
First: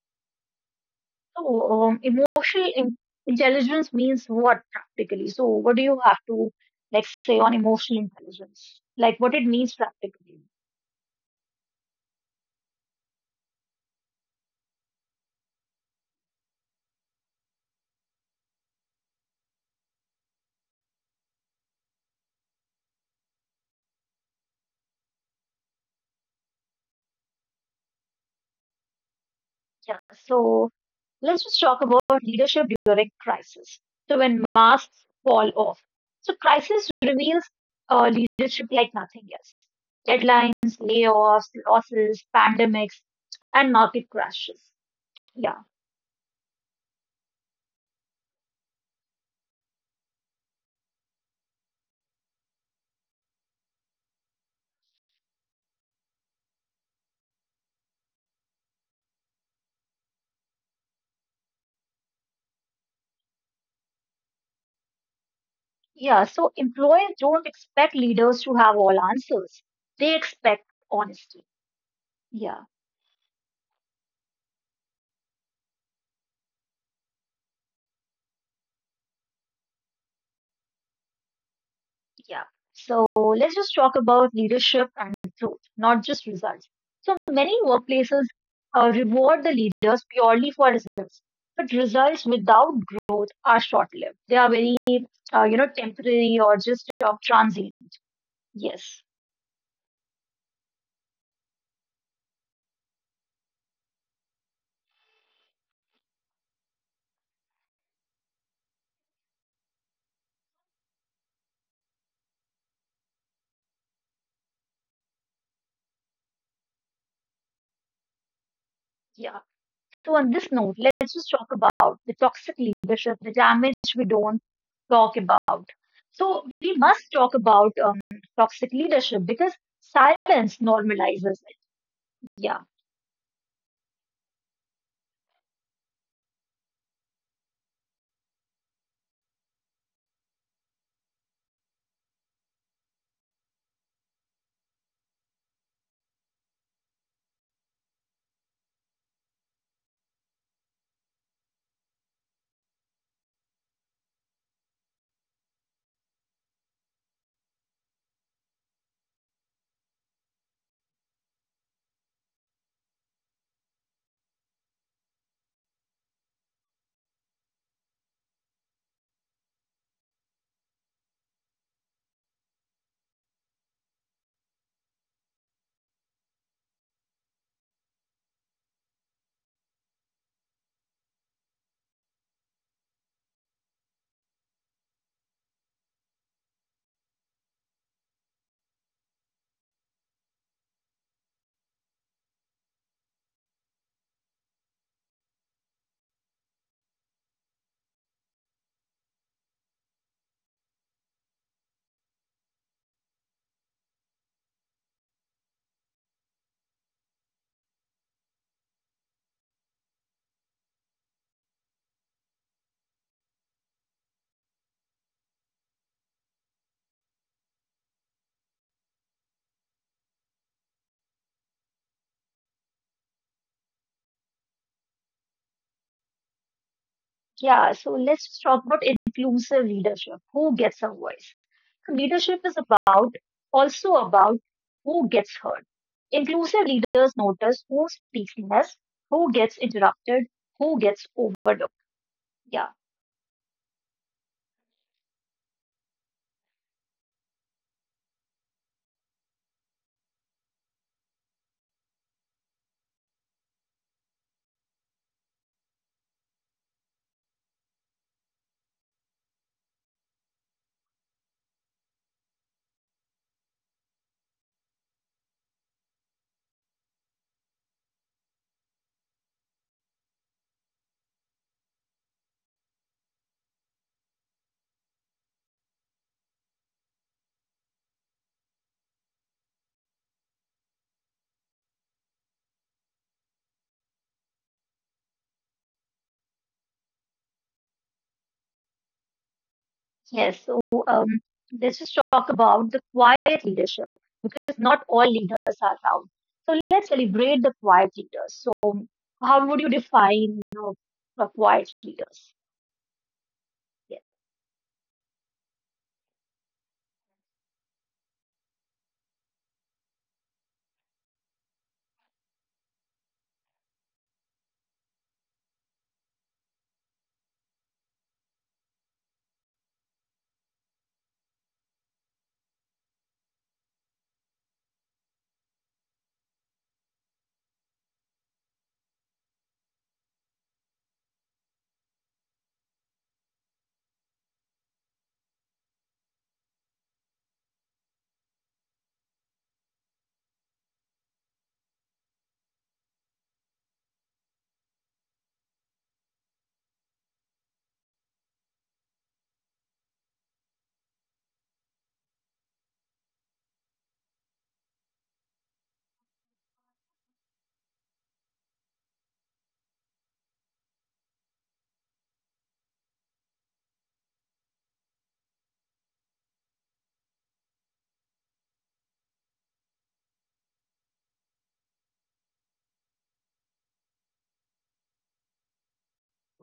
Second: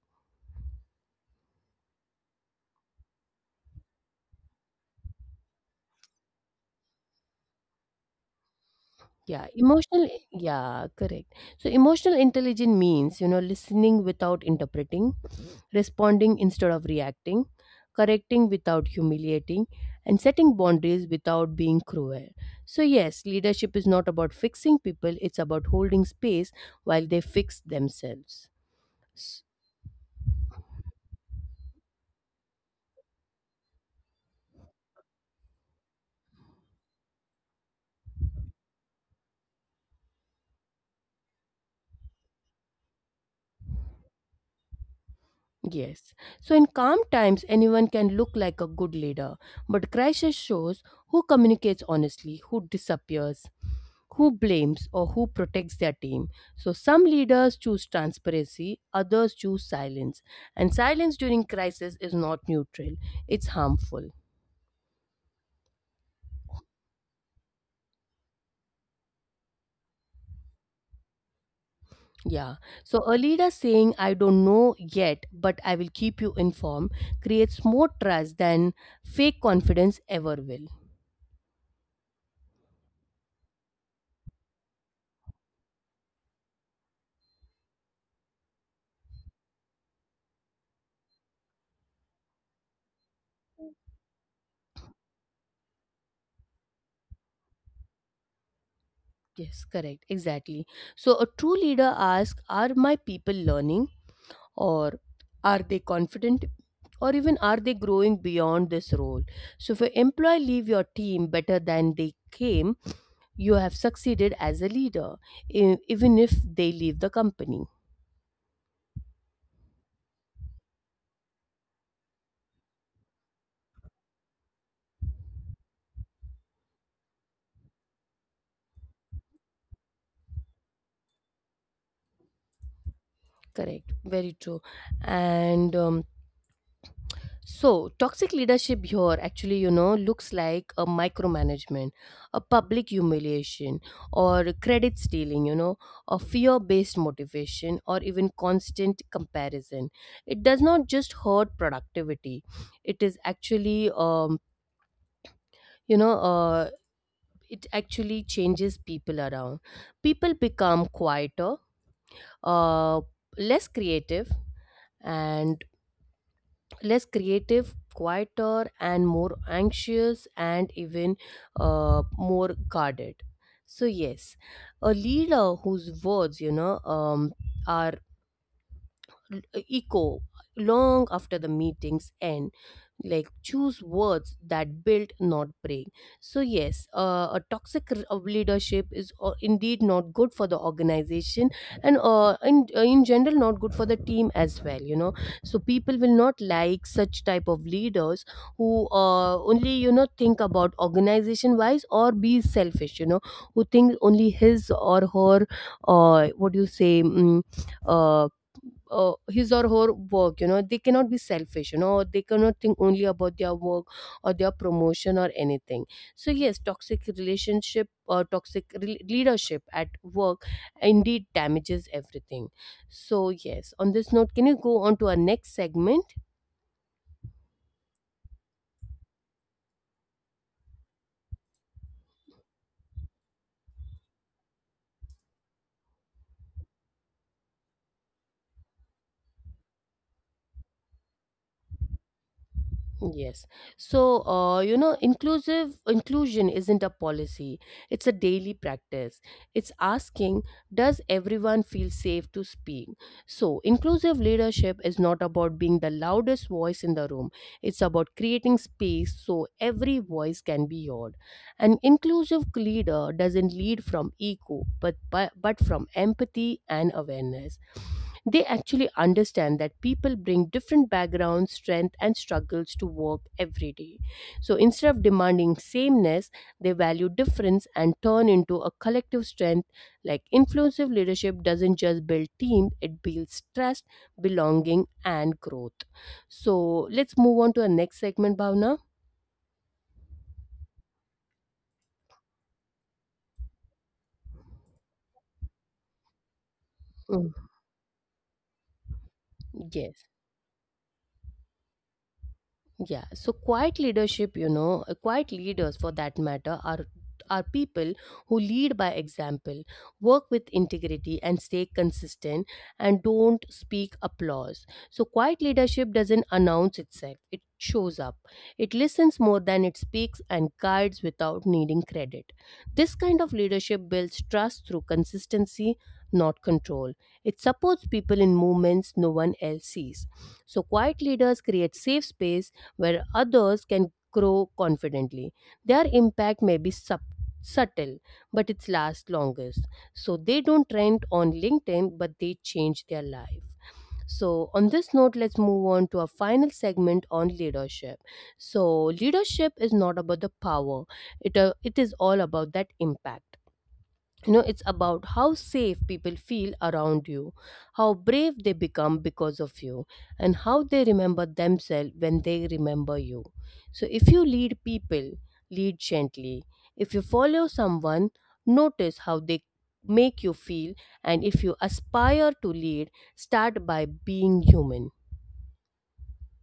S2: So, intelligence means what practically? So, what do you have to like say on emotional intelligence? Like what
S1: Yeah,
S2: it means practically?
S1: yeah, correct. So, emotional intelligence means, you know, listening without interpreting, responding instead of reacting, correcting without humiliating, and setting boundaries without being cruel. So, yes, leadership is not about fixing people, it's about holding space while they fix themselves. S-
S2: Yeah. So, let's just talk about leadership during crisis. So, when masks fall off, so crisis reveals leadership like nothing else. Deadlines, layoffs, losses, pandemics, and market crashes. Yeah.
S1: Yes. So, in calm times, anyone can look like a good leader, but crisis shows who communicates honestly, who disappears, who blames or who protects their team. So, some leaders choose transparency, others choose silence. And silence during crisis is not neutral, it's harmful.
S2: Yeah, so employers don't expect leaders to have all answers. They expect honesty.
S1: Yeah.
S2: Yeah,
S1: So, a leader saying, I don't know yet, but I will keep you informed, creates more trust than fake confidence ever will.
S2: yeah. So let's just talk about leadership and growth, not just results. So many workplaces reward the leaders purely for results, but results without growth are short lived. They are very, you know, temporary or just transient. Yes,
S1: Yes, correct. Exactly. So, a true leader asks, are my people learning? Or are they confident, or even are they growing beyond this role? So if an employee leave your team better than they came, you have succeeded as a leader, even if they leave the company.
S2: yeah. So, on this note, let's just talk about the toxic leadership, the damage we don't talk about. So, we must talk about toxic leadership because silence normalizes it. Yeah,
S1: Correct, very true. And So, toxic leadership here actually, you know, looks like a micromanagement, a public humiliation, or credit stealing, you know, a fear based motivation, or even constant comparison. It does not just hurt productivity, it is actually, you know, uh, it actually changes people around. People become quieter, uh, less creative, and quieter, and more anxious, and even more guarded. So yes, a leader whose words, are echo long after the meetings end. Like, choose words that build, not break. So yes, a toxic r- of leadership is indeed not good for the organization, and in general not good for the team as well, you know. So people will not like such type of leaders who only think about organization wise or be selfish, you know, who think only his or her what do you say uh, his or her work. You know, they cannot be selfish, you know, they cannot think only about their work or their promotion or anything. So yes, toxic relationship or leadership at work indeed damages everything. So yes, on this note, can you go on to our next segment?
S2: yeah. So, let's just talk about inclusive leadership who gets a voice. So leadership is about also about who gets heard. Inclusive leaders notice who speaks less, who gets interrupted, who gets overlooked. Yeah.
S1: Yes. So, you know, inclusive inclusion isn't a policy. It's a daily practice. It's asking, does everyone feel safe to speak? So, inclusive leadership is not about being the loudest voice in the room. It's about creating space so every voice can be heard. An inclusive leader doesn't lead from ego, but but from empathy and awareness. They actually understand that people bring different backgrounds, strengths, and struggles to work every day. So instead of demanding sameness, they value difference and turn into a collective strength. Like, influensive leadership doesn't just build teams, it builds trust, belonging, and growth. So let's move on to our next segment, Bhavna.
S2: Yes, so um, let's just talk about the quiet leadership because not all leaders are loud. So let's
S1: Mm,
S2: celebrate the quiet leaders. So how would you
S1: yes.
S2: define you know, the quiet leaders?
S1: Yeah, so quiet
S2: Yes,
S1: leadership, quiet leaders for that matter are people who lead by example, work with integrity and stay consistent, and don't speak applause. So quiet leadership doesn't announce itself. It shows up. It listens more than it speaks and guides without needing credit. This kind of leadership builds trust through consistency, not control. It supports people in movements no one else sees. So quiet leaders create safe space where others can grow confidently. Their impact may be subtle, but it lasts longest. So they don't trend on LinkedIn, but they change their life. So, on this note, let's move on to our final segment on leadership. So, leadership is not about the power, it is all about that impact. You know, it's about how safe people feel around you, how brave they become because of you, and how they remember themselves when they remember you. So if you lead people, lead gently. If you follow someone, notice how they make you feel. And if you aspire to lead, start by being human.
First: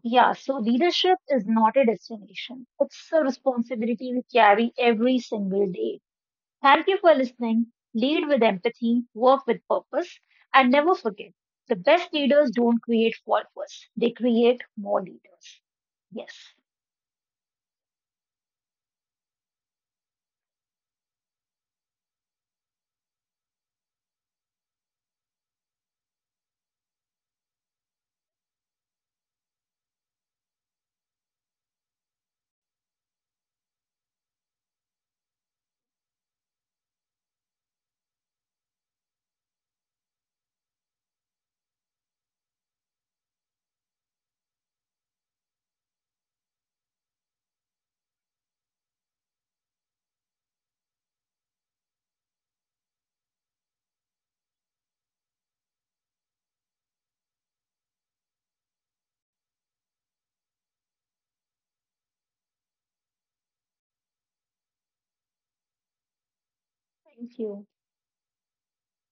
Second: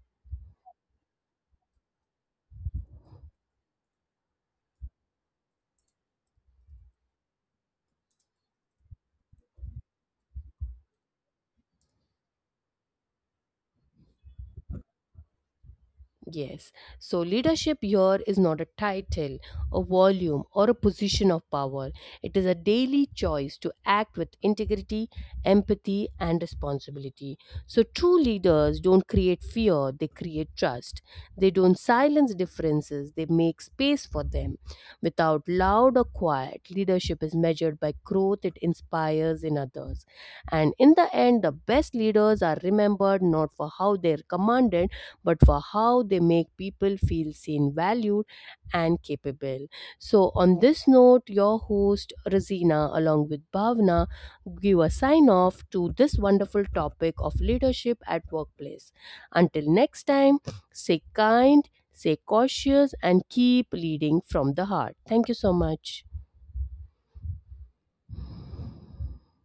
S2: yeah, so leadership is not a destination. It's a responsibility we carry every single day. Thank you for listening. Lead with empathy, work with purpose, and never forget the best leaders don't create followers, they create more leaders. Yes,
S1: Yes. So leadership here is not a title, a volume, or a position of power. It is a daily choice to act with integrity, empathy, and responsibility. So true leaders don't create fear, they create trust. They don't silence differences, they make space for them. Without loud or quiet, leadership is measured by growth it inspires in others. And in the end, the best leaders are remembered not for how they're commanded but for how they make people feel seen, valued, and capable. So, on this note, your host Razina, along with Bhavna, give a sign off to this wonderful topic of leadership at workplace. Until next time, stay kind, stay cautious, and keep leading from the heart. Thank you so much.
S2: thank you.